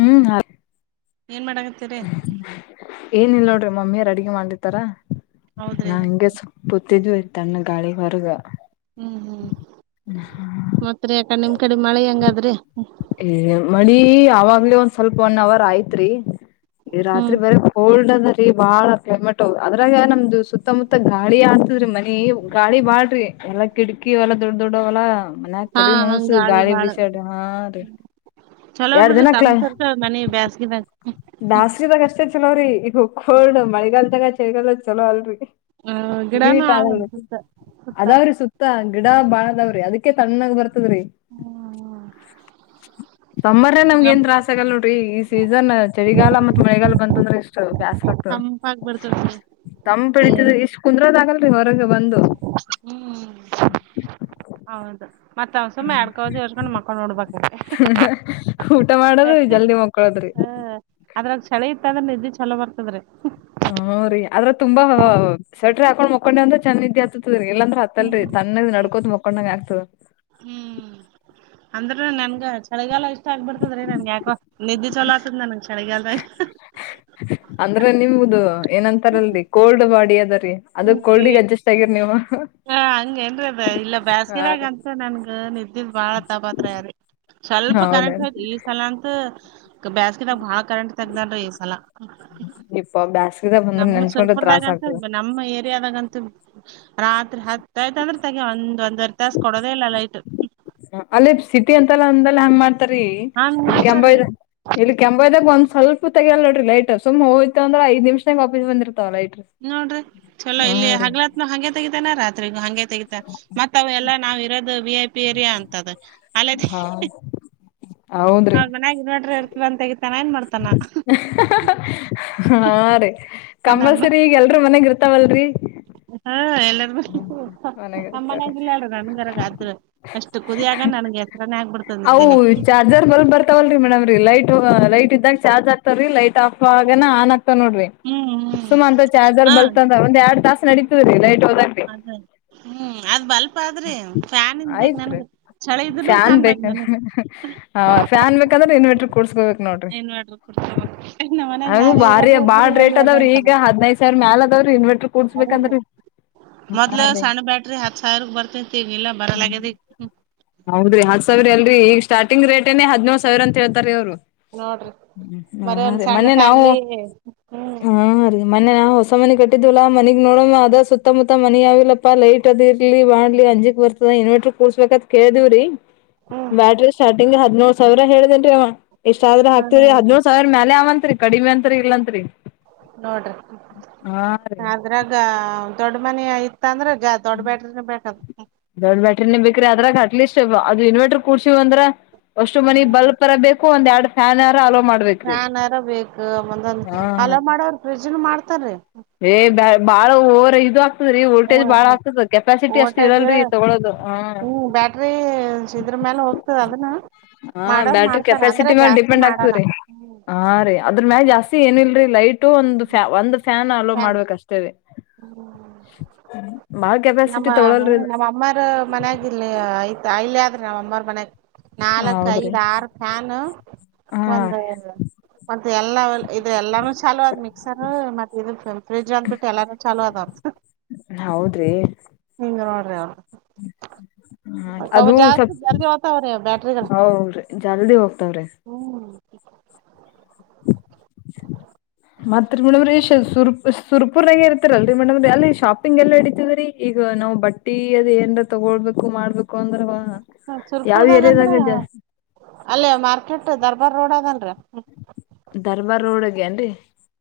ಹ್ಮ್ ಏನ್ ಮಾಡಕತ್ತೀರಿ ಏನಿಲ್ಲ ನೋಡ್ರಿ ಮಮ್ಮಿ ಅಡಿಗೆ ಮಾಡ್ಲತಾರ ಹೌದ್ರಿ ನಾ ಹಂಗೆ ಗೊತಿದ್ವಿ ತಣ್ಣಗೆ ಗಾಳಿ ಹೊರಗ ಹ್ಮ್ ಹ್ಮ್ ಮತ್ತ ಯಾಕ ನಿಮ್ ಕಡೆ ಮಳೆ ಹೆಂಗಾದ್ರೆ ಏ ಮಿ ಅವಾಗ್ಲೇ ಒಂದ್ ಸ್ವಲ್ಪ ಒನ್ ಅವರ್ ಆಯ್ತ್ರಿ ಈ ಹ್ಮ್ ರಾತ್ರಿ ಬರ ಕೋಲ್ಡ್ ಅದ್ರ ಬಾಳ ಪೆಮಟ್ ಅದ್ರಾಗ ನಮ್ದು ಸುತ್ತಮುತ್ತ ಗಾಳಿ ಆತದ್ರೀ ಮ ನೀ ಗಾಳಿ ಬಾಳ್ರಿ ಎಲ್ಲಾ ಕಿಟಕಿ ಅವಲ್ಲ ದೊಡ್ಡ ದೊಡ್ಡ ಅವಲ್ಲಾ ಮನೆಗ ಹಾ ತೇಲಿ ಹಂಗ ನೋಸೋದು ಗಾಳಿ ಬಾಳ ಬಿಸಾಡು ಹಾ ರೀ, ಚಲೋ ಎರಡ್ ಬಿಡ್ರಿ ತಮ್ಮ ಸರ್ ಮನಿ ಬ್ಯಾಸಿಗಿದಗ. ಬ್ಯಾಸಿಗಿದಾಗ ಅಷ್ಟೇ ಚಲೋರೀ ಈಗ ಕೋಲ್ಡ್ ಮಳಿಗಾಲ್ದಾಗ ಚಳಿಗಾಲದಗ ಚಲೋ ಅಲ್ರರಿ. ಹ ಗಿಡಾನು ಹೀಟ್ ಆಗಲ್ ಆವೇನ್ ಸುತ್ತ ಸುತ್ತ ಅದಾವ್ರೆ ಸುತ್ತ. ಗಿಡ ಅವು ಬಾಳದಾವ್ರಿ ಅದಕ್ಕೆ ತಣ್ಣಗ ಬರ್ತದ್ರಿ. ಸಮ್ಮರ್ ನಗ ನಮ್ಗೆ ನಮ್ ಏನ್ ತ್ರಾಸ ಆಗಲ್ಲ ನೋಡ್ರಿ. ಈ ಸೀಸನ್, ಚಳಿಗಾಲ ಮತ್ತ ಮಳೆಗಾಲ ಬಂತು ಅಂದ್ರೆ ಇಷ್ಟು ಬ್ಯಾಸರ ಆಗ್ತದ. ತಂಪಾಗ್ ಬರ್ತದ್ರಿ ತಂಪ ಇಳಿತದ್ರಿಇಷ್ಟ್ ಕುಂದ್ರೋ ಆಗಲ್ರಿ. ಇವಾಗ ಬಂದು, ಹ್ಮ್ ಹೌದು ಮತ್ತ ಅವ್ ಸುಮ್ಮ್ ಎಡ್ಕೋದ್ ಯೋಚ್ಕೊಂಡ್ ಮಕ್ಕೊಂಡ್ ನೋಡ್ಬೇಕ್ರಿ ಹ ಊಟ ಮಾಡೋದ ಬೆಚ್ಚಗ್ ಜಲ್ದಿ ಮಕ್ಕೊಳದ್ರಿ. [inaudible] ಹ ಅದ್ರಾಗ ಚಳಿ ಇತ್ತದ್ರೆ ನಿದ್ದಿ ಚಲೋ ಬರ್ತದರಿ. ಹ ರೀ ಆದ್ರ ತುಂಬಾ ಸೆಟ್ರ ಹಾಕೊಂಡ್ ಮಕೊಂಡಿವಿ ಅಂದ್ರ ಚೆಂದ ನಿದ್ದಿ ಅತ್ತತದ. ದ್ರಿ ಇಲ್ಲಂದ್ರ ಅತ್ತಲ್ರಿ ಹ್ಮ್ ತಣ್ಣಗ ನಡ್ಕೋತ ಮಕೊಂಡಂಗ ಆಗ್ತದ. ಹ್ಮ್. ಅಂದ್ರ ನನ್ಗ ಚಳಿಗಾಲ ಇಷ್ಟ ಆಗ್ಬಿಡ್ತದ್ರೀ. ನನಗ ಯಾಕೋ ನಿದ್ದಿ ಚಲೋ ಆತದ್ ನನ್ಗ್. ಚಳಿಗಾಲ, ಅಂದ್ರೆ ನಿಮದು ಏನಂತಾರಲ್ರಿ ಕೋಲ್ಡ್ ಬಾಡಿ ಅದರಿ. ಅದೇ ಕೋಲ್ಡಗ್ ಅಡ್ಜಸ್ಟ್ ಆಗಿರ ನೀವು. ಹ ಹಂಗ ಏನ್ರರಿ ಅದ ಇಲ್ಲ ಹಾ ಬ್ಯಾಸಿಗಿದಾಗ ರೀ ಅಂತ ನನ್ಗ ನಿದ್ದಿ ಬಾಳ ತಾಪತ್ರಾಯರಿ. ಸ್ವಲ್ಪ ಕರೆಂಟ್ ಹೌದೇನ್ ಹಯತ ಈ ಸಲ ಅಂತ ಬ್ಯಾಸ್ಗಿದಾಗ ಬಾಳ ಕರೆಂಟ್ ತೆಗ್ದನ್ ಈ ಸಲ. [unintelligible] ನಮ್ಮ ನೆನ್ಸ್ಕೊಂಡ್ರ ತ್ರಾಸ್ ಸುರಪುರ್ದಾಗಂತ, ಆಗ್ತದ ನಮ್ಮ ಏರಿಯಾದಾಗಂತ, ತ ರಾತ್ರಿ ಹತ್ತಐತ ಅಂದ್ರೆ ತೆಗೆವ್. ಒಂದ್ಂದ ಅಲ್ಲ ಸಿಟಿ ಅಂತೆಲ್ಲ ಅಂದಲ್ಲ ಹಂಗ ಮಾಡ್ ರಿ ಹಂಗ್ ಇಲ್ಲಿ ಮಾಡ್ತಾರ್ರಿ ಕೆಂಬಾಯಿದ ಇಲ್ಲಿ ಕೆಂಬಾಯಿದ್ಗ್ ಒಂದ ಸ್ವಲ್ಪು ತೆಗೆಲ್ ನೋಡ್ರಿ ಲೈಟ್ ಸುಮ ಹೋಯಿತ್ ಅಂದ್ರ ಐದ್ ನಿಮಿಷ್ದಾಗ ವಾಪಸ್ ಬಂದ್ರಿರ, ನೋಡ್ರಿ ಚೊಲೋ ಇಲ್ಲಿ ರೀ ಹಗ್ಲತ್ನು ಹಗೆ ತೆಗತೇನ ರಾತ್ರಿಗ ಹಂಗೆ ತೆಗತ ಮತ್ ಅವ ಎಲ್ಲ ನಾವ್, ಅದು ವಿ ಐ ಪಿ ಏರಿಯಾ ಅಂತದ. ಅಲ್ಲೇ ಹಾ, ಹೌದ್ರಿ ಅವ್ರ ಮನೆಗಾ ಇನ್ವರ್ಟರ್ ಇರ್ತದಂತ ತೆಗಿತನ. ಹಾ ರೀ. ಕಂಪಲ್ಸರಿ ಈಗ ಎಲ್ರೂ ಮನೆಗಿರ್ತ್ತ ತಾವಲ್ರರಿ, [inaudible] ಎಲ್ಲಾರ ನಮ್ಮ ಮನೆಗ ನಮ್ಮ ಮನೆಗ್ ಇರ್ತಾವ್ರಿ ಇಲ್ಲಲ್ರೀ. ನನಗರ ಆದ್ರು ಅಷ್ಟು ಕುದಿಯಾಗ ನನ್ಗ ಅವು ಚಾರ್ಜರ್ ಬಲ್ಬ್ ಬರ್ತಾವಲ್ರಿ ಮೇಡಮ್ರೀ. ಲೈಟ್ ಲೈಟ್ ಇದ ಇದಾಗ ಚಾರ್ಜ್ ಆಗ್ತವ ರೀ. ಲೈಟ್ ಆಫ್ ಆಗನಾ ಆನ್ ನೋಡ್ರಿ ಹ್ಮ್ ಹ್ಮ್ ಸುಮಾ ಅಂತ ಚಾರ್ಜರ್ ಹಾ ಬಲ್ತ್ ಅಂತಂದ ಎರಡ್ ತಾಸ ನಡೀತವ್ರೀ ಲೈಟ್ ಹೋದ್ರ. ಅದ ಹ್ಮ್ ಅದ್ ಬಲ್ಪ್ ಆದ್ರಿ. ಫ್ಯಾನ್ದ ಬೇಕ್, ಆಯ್ತ್ರಿ ನನ್ಗ್ ಚಳಿ ಇದ್ ಫ್ಯಾನ್ ಬೇಕ, ಹ ಫ್ಯಾನ್ ಬೇಕಂದ್ರೆ ಇನ್ವೆರ್ಟರ್, ಕೂಡ್ಸ್ಕೋಬೇಕ್ ನೋಡ್ರಿ ಇನ್ವರ್ಟರ್ ಕೊಡ್ತಾರ ನಮ್ ಮನ್ಯಾಗ ಅ ನಾವೇ ಬಾರಿ ಇರೋದೇ ಬಾಳ ಇದ್ರಿ ಅಲ್ಲಿ ರೇಟ್ ಅದ ಅದಾವ್ರೀ ಈಗ ಅಂತಾರ ಹದನೈ ಸಾವಿರ ಮ್ಯಾಲದಾವ. ಇನ್ವರ್ಟರ್ ಕೂಡ್ಸಬೇಕೆಂದರಿ. ಮೊದ್ಲು ಸಣ್ಣ ಬ್ಯಾಟ್ರಿ ಹತ್ತು ಸಾವಿರ ಬರ್ತಿತ್ತ. ಈಗ ಇಲ್ಲ್ ಬರಲಗ್ಯದ. ಅಲ್ರಿ ಈಗ ಸಾರ್ಟಿಂಗ್ ರೇಟನೆ ಹದಿನೇಳು ಸಾವಿರ ಅಂತ ಹೇತಾರಿ ಅವರು. ನೋಡ್ರಿ ಹ್ಮ್ ಬರೆ ಹ್ಮ್ ಒಂದ್ ರೀ ಸಣ್ಣ ಮೊನ್ನೆ ನಾವು, ಫ್ಯಾಮ್ಲಿ ಹ್ಮ್ ಹ ರೀ ಮೊನ್ನೆ ನಾವು, ಹೊ ಹೊಸ ಮನೆ ಕಟ್ಟಿದ್ಲ್ಲಾ ಮನೆಗ್ ನೋಡೋ ಅದ ಸುತ್ತ ಮುತ್ತ ಮುತ್ತ ಮನಿ ಅವಾವಿಲ್ಲಪ್ಪಾ ಲೈಟ್ ಅದ ಇಲಿ ಬಾಣ್ಲಿ ಅಂಜಿಕಿ ಬರ್ತದ ಇನ್ನವೆಟ್ರಿ ಕುಡ್ಸಬೇಕಂತ ಕೇಳಿದ್ವಿ ರೀ. ಹ್ಮ್ ಬ್ಯಾಟ್ರಿ ಸ್ಟಾರ್ಟಿಂಗ್ ಹದಿನೇಳು ಸಾವಿರ ಹೇಳ್ದೇನ್ರಿ ಅವ. ಇಷ್ಟಾದ್ರ ಆಕ್ತಿವಿ ಹದಿನೇಳು ಸಾವಿರ ಮೇಲೆ ಆವಂತ್ರಿ. ಕಡಿಮಿ ಅಂತ್ರ ಇಲ್ಲ ಅಂತ್ರಿ. ನೋಡ್ರಿ ಹಾ ರೀ ಅದ್ರಾಗ ದೊಡ್ಮನಿ ಆಯ್ತ್, ಇತ್ತಂದ್ರ ಗ ದೊಡ್ಡ ಬ್ಯಾಟರಿನೆ ಬೇಕ ಅದಕ, ದೊಡ್ ಬೇಕ್ರಿ ಅದ್ರಾಗ ಅಟ್ ಲೀಸ್ಟ್ ಅದು ಇನ್ವರ್ಟರ್ ಕೂಡ್ಸ್ ಅಂದ್ರ ಅಷ್ಟು ಮನಿ ಬಲ್ಬ್ ಪರ ಬೇಕು. ಒಂದ ಎರಡು ಪ್ಯಾನ್. ಪ್ಯಾನ್ ರ ಬೇಕು ಹಾ ಹಲೋ ಮಾಡೋರು ಪ್ರಿಜ್ಜನು ಮಾಡ್ತರಿ. ಹೋ ರ ಇದು. ಆಗ್ತದ್ರೀ ವೋಲ್ಟೇಜ್ ಬಾಳ ಆಗ್ತದ ಕೆಪಾಸಿಟಿ ಅಷ್ಟು ವೋಲ್ಟೇಜ್ ಇರಲ್ರರಿ ತಗೊಳ್ಳೋದು ಹಾ. ಹ್ಮ್ ಬ್ಯಾಟ್ರಿ ಇದ್ರ ಮೇಲೆ ಹೋಗ್ತದೆ ಅದನ್ನ. ಹ ಮಾಡೋರ್ ಬ್ಯಾಟ್ರಿ ಮಾಡ್ತಾರ ಕೆಪಾಸಿಟಿ ಅಂದ್ರೆ ಮೇಲ ಜಾಸ್ತಿ ಡಿಪೆಂಡ್ ಮಾಡಲ್ಲ ಆಗ್ತದ್ರ ಹ್ಮ್ ರೀ ಅದ್ರ. ನ್ ಜಾಸ್ತಿ ಏನಿಲ್ರೀ ಲೈಟ ಒಂದು ಫ್ಯಾ ಒಂದು ಫ್ಯಾನ್ ಅಲೋ ಮಾಡ್ಬೇಕ್ ಅಷ್ಟೇ ರೀ. ಹ್ಮ್. ಬಾಳ ಕೆಪಾಸಿಟಿ ನಮ್ಮ ಹ ತೊಗೊಳಲ್ರಿ ಅದು ನಮ್ಮ ಅಮ್ಮಾರ ಮನಗರ್ಲಿ ಆಯ್ತು. ಇಲ್ಲಿ ಆದ್ರ ನಾವ್ ಅಮ್ಮರ ಮನ್ಯಾಗ ನಾಲ್ಕ್ ಹೌದ್ರಿ ಐದ್ ಆರು ಫ್ಯಾನ್. ಹಾ ಒಂದು. ರೀ ಮತ್ತೆ ಎಲ್ಲಾ ಇ ಎಲ್ಲಾನು ಚಾಲು ಮಿಕ್ಸರ್ ಮತ್ತ ಇ ಫ್ರಿಜ್ ಬಂದ್ ಬಿಟ್ಟು ಎಲ್ಲಾನು. ಚಾಲೂ ಅದ ಅವ್ರ ಹೌದ್ರಿ. [unintelligible] ಹ್ಮ್. ಹ ಅವ್ರ ಅವು ಅದು ಸ್ವಲ್ ಜಾಸ್ತಿ ಜಲ್ದಿ ಹೋತಾವ್ರಿ ಬ್ಯಾಟ್ರಿಗಳ ಹೌದ್ರರಿ ಜಲ್ದಿ ಹೋಗ್ತಾವ್ರಿ. [inaudible] ಹ್ಮ್ [inaudible] ಮತ್ತ್ ರೀ ಮೇಡಂ ರೀ ಸುರಪುರ ದಾಗ ಇರ್ತೀರಲ್ಲರೀ ಮೇಡಂ ರೀ ಅಲ್ಲಿ ಶಾಪಿಂಗ್ ಎಲ್ಲಿ ನಡೀತಾದ್ರಿ ಈಗ ನಾವು. ನಾವು ಬಟ್ಟಿ ಅದ ಏನ್ ತಗೊಳ್ಬೇಕು ಮಾಡ್ಬೇಕು. ಕುಂದ್ರು ಬಾ ಯಾವ್ ಸುರ್ಪುರ್ದಾಗ ಅಂದ್ರ ಎರಿಯದಾಗ ಜಾಸ್ತಿ. ಅಲ್ಲೇ ಮಾರ್ಕೆಟ್ ದರ್ಬಾರ್ ರೋಡ್ ಅದಲ್ರಿ. ದರ್ಬಾರ್ ರೋಡ್ಗೆ ಏನ್ರಿ.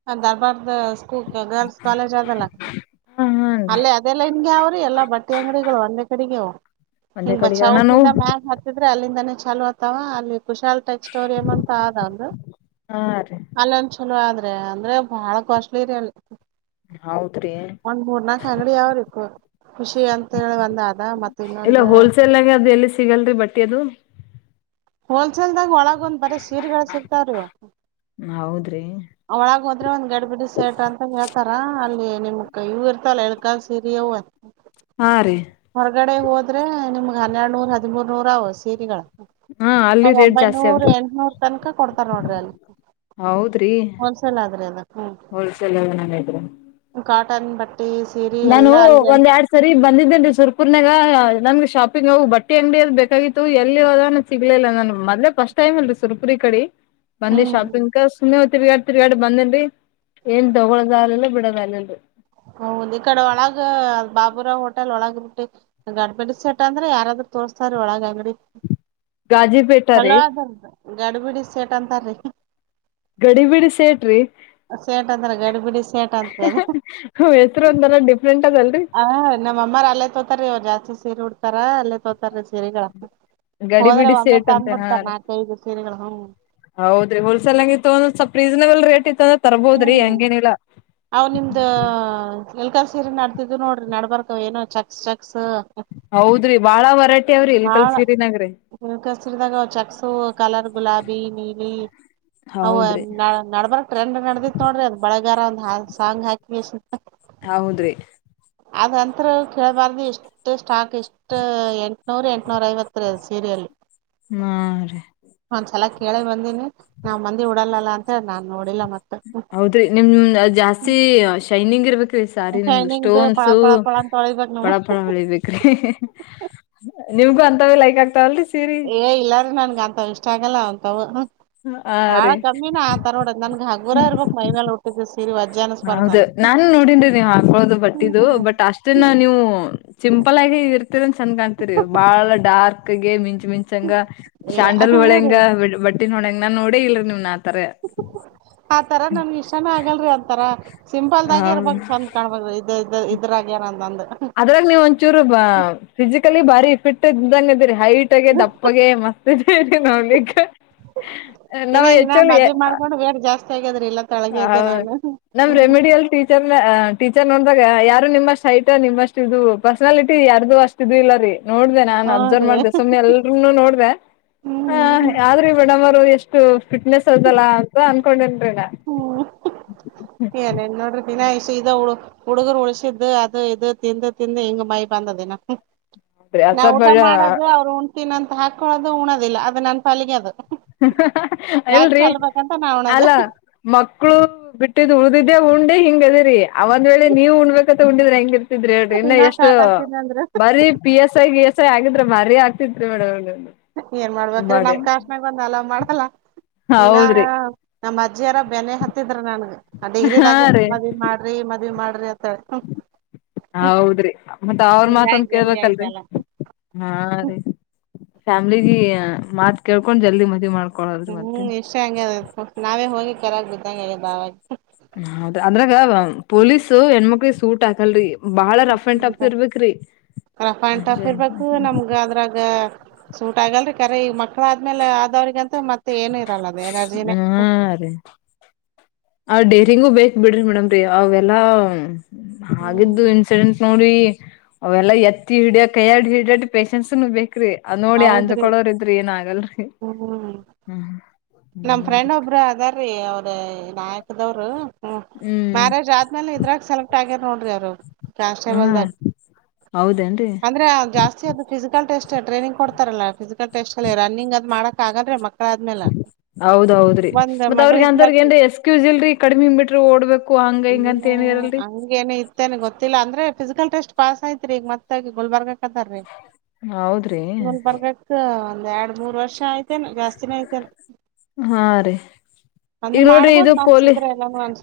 ಹ ದರ್ಬಾರ್ ಸ್ಕೂಲ್ ಗರ್ಲ್ಸ್ ಕಾಲೇಜ್ ಅದಲ್ಲ. ಹಾ ಹಾ ರೀ ಅಲ್ಲೇ ಅದೇ ಲೈನ್ಗೆ ಅವ್ರಿ ಎಲ್ಲಾ ಬಟ್ಟೆ ಅಂಗಡಿಗಳು ಒಂದೇ ಕಡೆಗೆ ಅವು. ಒಂದೇ ನಿಮ್ [inaudible] ಕಡೆಗ ನಾನು ಚಾಕಿಂದ ಮ್ಯಾಗ್ ಹಾತ್ತಿದ್ರೆ ಅಲ್ಲಿಂದಾನೇ ಚಾಲು ಆತ್ತಾವ ಅಲ್ಲಿ. ಕುಶಾಲ್ ಟೆಕ್ಸ್ಟೋರಿಯಂ ಅಂತ ಆದ ಒದು ಹಾ ರೀ ಅಲ್ಲಂದ ಚಲೋ ಆದ. ಅದೇ ಅಂದ್ರೆ ಬಹಳ ಕಾಸ್ಟ್ಲಿ ರೀ ಅಲ್ಲಿ. ಹೌದ್ರೀ ನಕ ಅಂಗಡಿ ಯಾವ್ರ ಖುಷಿ ಅಂತ ಹೇಳಿ ಒಂದ ಅದ ಮತ್ತ ಇಲ್ಲ ಇನ್ನೊಂದು. ಹೋಲ್ಸೇಲ್ಗ ಅದು ಎಲ್ಲಿ ಸಿಗಲ್ರಿ ಬಟ್ಟೆದು. ಹೋಲ್ಸೇಲ್ದಾಗ ಒಳಗ ಒಂದ್ ಬರ ಸೀರೆಗಳ ಸಿಗ್ತಾವ್ರೀ. ಹೌದ್ರಿ ಅವಳಗೆ ಹೋದ್ರೆ ಒಂದ್ ಗಡ್ ಬಿಡ್ ಸೇಟ್ ಅಂತ ಹೇಳ್ತಾರ ಅಲ್ಲಿ ನಿಮ. ಇವು ಇರತಾವಲ್ಲ ಇಲಕಲ್ಲ ಸಿರಿ ಅವು. ಹಾ ರೀ. ಹೊರಗಡೆ ಹೋದ್ರೆ ನಿಮ್ಗ್ ಹನ್ನೆರಡು ನೂರ್ ಹದಿಮೂರ್ ನೂರ ಅವ ಸೀರೆಗಳು. ಹಾ ಅಲ್ಲಿ ಅವ್ರ ರೇಟ್ ಜಾಸ್ತಿ ಒಂಬೈನೂರ್ ಅವ್ರಿ ಎಂಟನೂರ್ ತನಕ ಕೊಡ್ತಾರ್ ನೋಡ್ರಿ ಅಲ್ಲಿ. ಹೌದ್ರಿ ಹೋಲ್ಸೇಲ್ ಆದ್ರೆ ಅದ ಹ್ಮ್. ಹೋಲ್ಸೇಲ್ ನಂಗೈತ್ರಿ ಕಾಟನ್ ಬಟ್ಟಿ ಸೀರಿ ನಾನು ಎಲ್ಲಾ ಅಲ್ಲಿ ಅಲ್ಲಿ ಒಂದ್ ಎರಡ್ ಸರಿ ಬಂದಿದ್ದೇನ್ರಿ ಸುರಪು ಪೂರ್ನಾಗ ನನ್ಗೆ ಶಾಪಿಂಗ್ ಹೋಗ ಬಟ್ಟೆ ಅಂಗಡಿ ಅದು ಬೇಕಾಗಿತ್ತು ಎಲ್ಲಿ ಹದ ಸಿಗ್ಲಿಲ್ಲ ನನ್ಗೆ ಮೊದ್ಲೇ ಫಸ್ಟ್. ಟೈಮ ಅಲ್ರೀ ಸುರಪುರಿ ಕಡೆ. ಬಂದಿ ಹ್ಮ್ ಶಾಪಿಂಗ್ ಕ ಸುಮ್ಮನೆ ತಿರ್ಗಾಡ್ ತಿರ್ಗಾಡ್ ಬಂದಿಲ್ರಿ ಏನ್ ತೊಗೊಳದಲಿಲ್ಲ. [unintelligible] ಹದ್ ಈ ಕಡೆ ಒಳಗ ಬಾಬುರಾವ್ ಹೋಟೆಲ್ ಒಳಗ ರರುಟ್ಟಿ ಗಂಡಪೇಡಿ ಸೆಟ್ ಅಂದ್ರೆ ಯಾರಾದೂ. ತೋರ್ಸ್ತಾರೆ ಒಳಗ ಅಂಗಡಿ. ಗಾಜಿಪೇಟ ರೀ. ಗಡು ಬಿಡಿ ಸೇಟ್ ಅಂತಾರೀ. ಗಡಿ ಬಿಡಿ ಸೇಟ್ರಿ. ಸೇಟ ಅಂದ್ರ ಗಡಿ ಬಿಡಿ ಸೇಟ ಅಂತ. ಹೆಸರು ಒಂಥರ ಡಿಫ್ರೆಂಟ್ ಅದಲ್ರಿ [inaudible] ಹ ನಮ್ಮ ಅಮ್ಮಾರ ಅಲ್ಲೇ ತೋತಾರೀ ಅವ್ರು ಜಾಸ್ತಿ ಸೀರಿ ಉಡ್ತಾರ ಅಲ್ಲೇ ತೋತಾರೀ ಸೀರಿಗಳ. ಗಡಿ ಹೋದ್ರೆ ಬಿಡಿ ಒಮ್ಮೆ ಸೇಟ್ ತಂದ್ಬಿಡ್ತಾರೆ ನಾಲ್ಕೈದು ಸೀರಿಗಳ ಹ್ಮ. ಹೌದ್ರೀ ಹೋಲ್ಸೆಲನ್ಯಾಗ ಇತ ತೊಂದ್ರೆ ಸಪ ರೀಸನೇಬಲ್ ರೇಟ್ ಇತ್ತ. ತರ್ಬೋದ್ರಿ ಹ್ಮ್ ಹಂಗೇನಿಲ್ಲಾ. ಇಲ್ಲಿ ತರಿಸಿರು ನಡ್ತಿದ್ದು ನೋಡ್ರಿ ನಡ್ಬರ್ಕ ಅವ ಏನೋ ಚಕ್ಸ್ ಚಕ್ಸ್. ಹೌದ್ರಿ ಬಾಳ ವರೈಟಿ ಅವ್ರಿ ಇಳಕಲ್ ಸಿರಿನ್ಯಾಗ ರಿ. ಇಳಕಲ್ ಸಿರಿದಾಗ ಚಕ್ಸು ಕಲರ್ ಗುಲಾಬಿ ನೀಲಿ. ಅವ ಹೌದ್ರಿ ನಡ್ಬರಕ್ ಟ್ರೆಂಡ್ ನಡ್ದಿತ್ ನೋಡ್ರಿ ಅಂದ್ ಬಳಗಾರಂದ ಸಾಂಗ್ ಹಾಕ್ಯೇಶಿಂದ. ಹೌದ್ರಿ. ಅದಂತ್ರು ಕೇಳ್ಬಾರ್ದು ಇಷ್ಟ ಸ್ಟಾಕ್ ಇಷ್ಟ ಎಂಟ್ನೂರ್ ಎಂಟ್ನೂರೈವತ್ ರಿ ಅದ ಸೀರಿ ಅಲ್ಲಿ. ನೋಡ್ರಿ. ಒಂದ್ ಸಲಾ ಕೇಳೇ ಬಂದೀನಿ ನಾವ್ ಮಂದಿ ಉಡಲಲ್ಲಾ ಅಂತೇಳಿ ನಾನ್ ನೋಡ್. ಹೌದ್ರಿ ನಿಮ್ ಅ ಜಾಸ್ತಿ ಶೈನಿಂಗ್ ಇರ್ಬೇಕ. ರೀ ಸಾರಿ ನಿಮ್ದು ಶೈನಿಂಗ್ದ ಪಳ ಸ್ಟೋನ್ಸು ಪಳ ಪಳ ಅಂತ ತೊಳಿಬೇಕ್ ನವು ಪಳ ಪಳ ಹೊಳಿಬೇಕ್ರಿ. ನಿಮ್ಗು ಅಂತವೆ ಲೈಕ್ ಆಗ್ತಾವಲ್ರಿ. ಸೀರಿ ಏ ಇಲ್ಲಾರಿ ನನ್ಗ ಅಂತವ್ ಇಷ್ಟಾಗಲ್ಲ ಅಂತಾವು. ಹಾ ಬಾಳ ರೀ ಗಮ್ಮಿನ ಆತರ ನೋಡ ನನ್ಗ್ ಹಗುರ ಇರ್ಬಕ್ ಮೈಮ್ಯಾಲ್ ಉಟ್ಟಿದ್ದ ದಿವ್ಸ. ಹೌದ ನಾನು ನೋಡಿನಿ ರಿ ನೀವ್ ಹಾಕೊಳ್ಳೋದು ಬಟ್ಟಿದು ಬಟ್ ಅಷ್ಟೇನ ನೀವು ಸಿಂಪಲ್ ಆಗಿ. ಇರ್ತಿರಿನ್ ಚಂದ್ ಕಾಣ್ತೀರಿ ಬಾಳ್ ಡಾರ್ಕ್. ಕಗೆ ಮಿಂಚ್ ಮಿಂಚಂಗ ಏ ಶಾಂಡಲ್ ಹೂ ಹೊಳೆಂಗ ರೀ ಬಟ್ಟಿನ ಹೊಳೆಂಗ ನಾ ನೋಡೇ ಇಲ್ರಿ ನಿಮನ್. ತರೆ. ತರಾ ನನಗ್ ಇಷ್ಟಾನ ಆಗಲ್ರರಿ ಒಂತರ ಸಿಂಪಲ್ದಾಗೆ ಹೌದು ಇರಬಕ್ ಚಂದ್ ಕಾನ್ಬಕ್. ಇ ಇದ್ರಾಗೆನದಂದ. ಅದ್ರಾಗ ನೀವ್ ಒಂಚೂರು ಬ ಫಿಸಿಕಲಿ ಬಾರಿ ಫಿಟ್ ಇದ್ದಂಗ ಅದಿರಿ. ಹೈಟಗೆ ದಪ್ಪಗೆ ಮಸ್ತ ಇದೀರಿ ನೋಡ್ಲಿಕ್ಕ. ಇನ್ನ ನಾವ್ ಇನ್ನ ಎಚ್ಚಾಗ್ಲು. ಮದ್ವಿ ಮಾಡ್ಕೊಂಡ್ ಜಾಸ್ತಿ ಆಗ್ಯದ್ರಿ ಇಲ್ಲ ತೆಳ್ಳಗೆ ಇದ್ದೆ ಹೌಅ ನಾನು ನಮ್ ರೆಮಿಡಯಲ್ ಟೀಚರ್ ನ ಟೀ. ನೋಡದಾಗ ಯಾರು ನಿಮ್ಮಷ್ಟ್ ಹೈಟ್ ನಿಮ್ಮಷ್ಟು ಇದು ಪರ್ಸನಾಲಿಟಿ ಯಾರ್ದು ಅಷ್ಟ ಇದು ಇಲ್ಲಾ ರೀ. ನೋಡ್ದೆ ನಾನ್ ಅಬ್ಸರ್ವ್ ಹೂನ್ರಿ ಮಾಡ್ದೆ ಸುಮ್ನೆ ಎಲ್ರೂನು ನೋಡ್ದೆ ಹ್ಮ್ ಆದ್ರೂ ಈ ಮೇಡಂಮಾ. ಎಷ್ಟು ಫಿಟ್ನೆಸ್ ಅದಲ್ಲ ಅಂತ ಅನ್ಕೊಂಡೆನ್ರಿನಾ. ಹ್ಮ್ ಏನೇನ್ ನೋಡ್ರಿ ದಿನಾಯಷು ಇದ ಹುಳುಕ. ಹುಡಗರ ಉಳಸಿದ್ದ್ ಅದು ಇದು ತಿಂದು ತಿಂದು ಹಿಂಗ ಮೈ ಬಂದದಿನ. ನಾ ಊಟಾ ಅಸಭ್ಯ ಮಾಡೋದು ಅವ್ರು ಉಣ್ತೀನ ಅಂತ ಹಾಕಳದು ಉಣೋದಿಲ್ಲ ಅದು ನನ್ ಪಾಲಿಗೆ ಅದು. ಯಾಕ್ ಇಲ್ರಿ ಚೆಲ್ಬೇಕಂತ ನಾ ಉಣದು ಅಲ್ಲಾ. ಮಕ್ಳು ಬಿಟ್ಟಿದ್ದು ಉಳ್ದಿದ್ದೆ ಉಂಡ್ದೆ ಹಿಂಗ ಅದಿರಿ ಅವ ಒಂದ್ ವೇಳೆ ನೀವ್ ಉಣ್ಬೇಕ. ತೆ ಉಂಡಿದ್ರೆ ಹೆಂಗ ಇರ್ತಿದ್ರಿ ಹೇಳ್ರಿ ಇನ್ನ ಎಷ್ಟ ಫ್ಯಾಟ್ ಆಗ್ತೀನಿ ಅಂದ್ರ ಬಾರಿ P S I V S I ಆಗಿದ್ರ. ಬಾರಿ ಆಗ್ತಿತ್ ರಿ ಮೇಡಂರಿ ನಿಮ್ದ. ಏನ್ ಮಾಡ್ಬೇಕ್ರಿ ನಮ್ ಕ್ಯಾಸ್ಟನ್ಯಾಗ್ ಒಂದ್ ಅಲ್ಲೋವ ಮಾಡಲ್ಲಾ. ಇನ್ನ ಹೌದ್ರಿ ನಮ್ಮ ಅಜ್ಜಿಯಾರ ಬೆನೆ ಹತ್. ದ್ರಿ ನನ್ಗ ಆ ಹಾ ಡಿಗ್ರಿದಾಗೆ ರೀ ಮದ್ವಿ ಮಾಡ್ರಿ ಮದ್ವಿ ಮಾಡ್ರಿ ಅತ ಹೇಳಿ. ಹೌದ್ರಿ ಮತ್ತ ಅವ್ರ ಹಿಂಗಾಗಿ ಮಾತೊಂದ ಜಲ್ದಿ ಕೇಳ್ಬೇಕಲ್ರಿ ಆಯ್ತಲ್ಲ. ಹಾ ರೀ. ಫ್ಯಾಮ್ಲಿಗಿ ಮಾತ್ ಕೇಳ್ಕೊಂಡ್ ಜಲ್ದಿ ಮದ್ವಿ ಮಾಡ್ಕೊಂಡ. ಹ್ಮ್ ಇಷ್ಟ ಹಂಗೆದ ನಾವೇ ಹೋಗಿ ಕೆರೆಗ ಬಿದ್ದಂಗ ಆಗ್ಯದ ಬಾವ್ಯಾಗ. ಹೌದ ಅದ್ರಾಗ ಪೊಲೀಸ ಹೆಣ್ಮಕ್ಳಿಗೆ ಸೂಟ್ ಆಗಲ್ರಿ. ರಫ್ಯಾನ್ ಅಜ ಟಫ್ ಇರ್ಬೇಕು ಹ್ಮ ನಮ್ಗ ಅದ್ರಾಗ. ಸೂಟ್ ಆಗಲ್ರರಿ ಕರೇ ಈಗ ಮಕ್ಳ ಆದ್ಮೇಲೆ ಆದವ್ರಿಗಂತ ಮತ್ತೆ ಏನ. ೇರಜನ ಹ್ಮ ಹಾ [inaudible] ರೀ ಆ ಡೇರಿಂಗೂ ಬೇಕ್ ಬಿಡ್ರಿ ಮೇಡಮ ರಿ ಅವೆಲ್ಲಾ. ಆಗಿದ್ದು ಹ್ಮ್ ಇನ್ಸಿಡೆಂಟ್ ನೋಡಿ. ಅವೆಲ್ಲ ಎತ್ತಿ ಹಿಡೋ ಕೈಯಾಡಿ ಹಿಡೊ ಅಷ್ಟ ಪೇಷನ್ಸ್ನು ಬೇಕ. ಕ್ರಿ ಅದ್ ನೋಡಿ ಅಂಜ್ ಹೌದ್ರಿ ಕೊಳೋರಿದ್ರಿ ಏನ್ ಆಗಲ್ರರಿ ಹ್ಮ್ ಹ್ಮ್. ನಮ್ ಹ್ಮ ರೀ ಫ್ರೆಂಡ್ ಒಬ್ಬರು ಅದಾದ ರಿ ಅವ್ರ ನಾಯಕದೋವ್ರು ಹ್ಮ ಹ್ಮ್ ಮ್ಯಾರೇಜ್ ಆದ್ಮೇಲೆ ಇದ್ರಾಗ್ ಸಲ್ ಆಗ ನೋಡ್ರಿ ಅವ್ರರು ಹಾ ಕ್ಯಾನ್ಸ್ಟೇಬಲ್ದಾಗ ಹೌದೇನ್ರಿ ಅಂದ್ರೆ ಜಾಸ್ತಿ ಅದು ಫಿಸಿಕಲ್ ಟೆಸ್ಟ್ ಟ್ರೈನಿಂಗ್ ಕೊಡ್ತಾರಲ್ಲ ಫಿಸಿಕಲ್ ಟೆಸ್ಟ್ ಅಲ್ಲಿ ರನ್ನಿಂಗ್ ಅ ಮಾಡಕಕ್ಗಲ್ ಮಕ್ಕಳಾದ ಆದ್ಮೇಲೆ ಹೌದೌದ್ರಿ ಒಂದ್ ಮತ್ ಮಗಳ ಅವ್ರಿ ಅಂತವ್ರಗ ಇದ್ಲಾಕಿ ಏನ್ ಎಕ್ಸ್ಕ್ಯೂಸ್ ಇಲ್ರರಿ ಕಡಿಮಿ ಮೀಟ್ರಿ ಓಡ್ಬೇಕು ಹಂಗ ಹಿಂಗ ಅಂತಿ ಹ ಹಂಗೇನ ಇತ್ತೇನೆ ಗೊತ್ತಿಲ್ಲ ಅಂದ್ರೆ ಫಿಸಿಕಲ್ ಟೆಸ್ಟ್ ಪಾಸ್ ಐತ್ರಿ ಈಗ ಮತ್ತ ಗುಲ್ಬಾರ್ಗ ಹೌದ್ರಿ ಇನ್ ಬರ್ಗಕ್ ಒಂದ್ ಎರಡ್ ಮೂರ್ ವರ್ಷ ಆಐ್ತೆೇನ್ ಜಾಸ್ತಿನ ಐ್ತೆೇನ್ ಹಾ ರೀ ಅಂದ್ರ ಈಗ ನೋಡ್ರಿ ಮಾಡ್ಬೋದ ಇದು ಪೋಲಿ ಮನ್ಸಿದ್ರೆ ಎಲ್ಲಾನ ಅನ್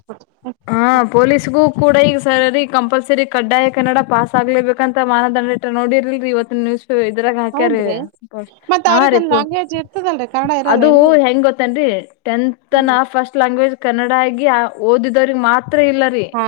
ಹಾ ಪೊಲೀಸ್ಗೂ ಕೂಡ ಈಗ ಸರಿ ಕಂಪಲ್ಸರಿ ಕಡ್ಡಾಯ ಕನ್ನಡ ಪಾಸ್ ಆಗ್ಲೇಬೇಕಂತ ಮಾನದಂಡ ಇಟ್ಟಾರಿ ನೋಡಿರ್ಲಲ್ರಿ ಇವತ್ತು ನ್ಯೂಸ್ ಇದ್ರಾಗ ಹಾಕ್ಯಾರೀೋ ಹೌದ್ರಿ ಮತ್ ಹಾ ಅವ್ರಿಗ್ ರೀ ಒಂದ್ ಪೋ ಲ್ಯಾಂಗ್ವೇಜ್ ಇರ್ತದಲ್ರಿ ಕನ್ನಡ ಇರಲ್ಲ ಅದು ಏನ್ರಿ ಹೆಂಗ ಗೊತ್ತೇನ್ರಿ ಟೆಂತ್ನ ಹ್ಮ್ ಫಸ್ಟ್ ಲಾಂಗ್ವೇಜ್ ಕನ್ನಡ ಆಗಿ ಓದಿದ್ರಿಗೆ ಮಾತ್ರ ಇಲ್ಲ ರೀ ಹಾ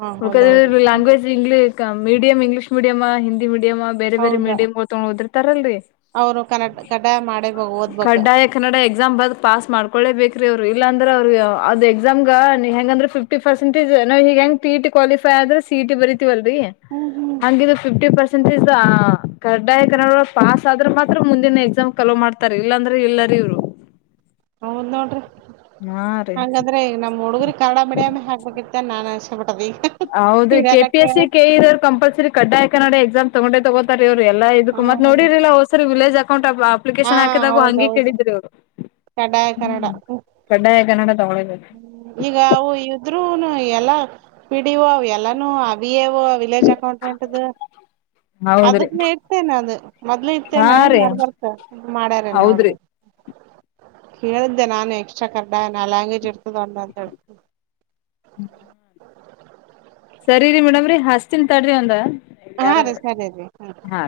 ಹಾ ಉಳ್ಕ ಹೌದೌದು ಹ್ಮ್ language English medium English medium Hindi medium ಬೇರೆ ಬೇರೆ ಹೌದಾ ಮೀಡಮ್ ತಗೊಂಡ್ ಓದಿತಾರಲ್ರಿ ಅವ್ರು ಕನ್ನಡ ಕಡ್ಡಾಯ ಮಾಡೇಬೇಕ ಓದ್ಬೇಕ ಕಡ್ಡಾಯ ಕನ್ನಡ ಎಕ್ಸಾಮ್ ಬ ಪಾಸ್ ಮಾಡ್ಕೊೊಳ್ಳೇ ಬೇಕ್ರೀ ಅವ್ರು ಇಲ್ಲಾಂದ್ರೆ ಅವ್ರ ಅ ಎಕ್ಸಾಮ್ಗ ನೀ ಹೆಂಗಂದ್ರೆ ಫಿಫ್ಟಿ ಪರ್ಸೆಂಟಜ್ ನ ಹಗಂಗ ಟಿ ಇ ಟಿ ಕ್ವಾಲಿಫ ಆದ್ರ ಸಿ ಇ ಟಿ ಬರೀತೀವಿ ತಿ ಅಲ್ರಿ ಹ್ಮ್ ಹ್ಮ್ ಹಂಗೆ ಇದು ಫಿಫ್ಟಿ ಪರ್ಸೆಂಟ್ ಕಡ್ಡಾಯ ಕನ್ನಡ ಪಾಸ್ ಆದ್ರೆ ಮಾತ್ರ ಮುಂದಿನ ಎಕ್ಸಾಮ್ ಚಲೋ ಮಾಡ್ತಾರೆ ಇಲ್ಲಾಂದ್ರೆ ಇಲ್ಲರಿ ಇವ್ರು ಹೌದ್ ನೋಡ್ರಿ ಹಾ ರೀ ಹಂಗಾದ್ರೆ ಈಗ ನಮ್ ಹುಡುಗ್ರ ಕನ್ನಡ ಮೀಡಿಯಮ ಹಾಕ್ಬೇಕಿತ್ತ ನಾನ ಹೌದ್ರಿ K P S C K ಇರೋರು ಕಂಪಲ್ಸರಿ ಕಡ್ಡಾಯ ಕನ್ನಡ ಎಕ್ಸಾಮ್ ತಗೊಂಡೆ ತಗೋತರಿ ಅವ್ರು ಎಲ್ಲ ಇದಕ್ಕ ಹ್ಮ್ ಮತ್ ನೋಡಿರಿಲಿಲ್ಲ ಹ ಹೊಸರಿ ವಿಲೇಜ್ ಅಕೌಂಟ್ ಅಪ್ಲಿಕೇಶನ್ ಹಾಕಿದಾಗು ಹಂಗಿ ಕೇಳಿದ್ರಿ ಅವ್ರು ಕಡಾಯ ಕನ್ನಡ ಕಡ್ಡಾಯ ಕನ್ನಡ ತಗೊಳಬೇಕು ಈಗ ಅವು ಇದ್ರುನು ಎಲ್ಲ ಪಿಡಿಒ ಅವ ಎಲ್ಲಾನು ಎ ವಿಲೇಜ್ ಅಕೌಂಟೆಂಟ್ ಹೌದ್ರಿ ಅದಕ್ನ ಇರ್ತೇನೆ ಅದು ಮೊದ್ಲು ಹಾ ಇತೇನೆ ರೀ ನಡ್ಬರ್ತ ಮಾಡ್ಯಾರೆನ್ ಹೌದ್ರಿ ನೋಡ್ರಿ. ಕೇಳಿದ್ದೆ ನಾನೆ ಎಕ್ಸ್ಟ್ರಾ ಕರ್ಡ್ಡನ ಲ್ಯಾಂಗ್ವೇಜ್ ಇರ್ ತುದ್ ಅನ್ನ್ ಅಂತೇಳಿ. ಸರಿ ರಿ ಮೇಡಮ್ರರಿ ಹಸ್ತನ್ ತಾಡ್ರಿ ಒಂದ ಹಾ ಯಾರ ರೀ ಸರಿ ರೀ ಹ್ಮ ಹಾ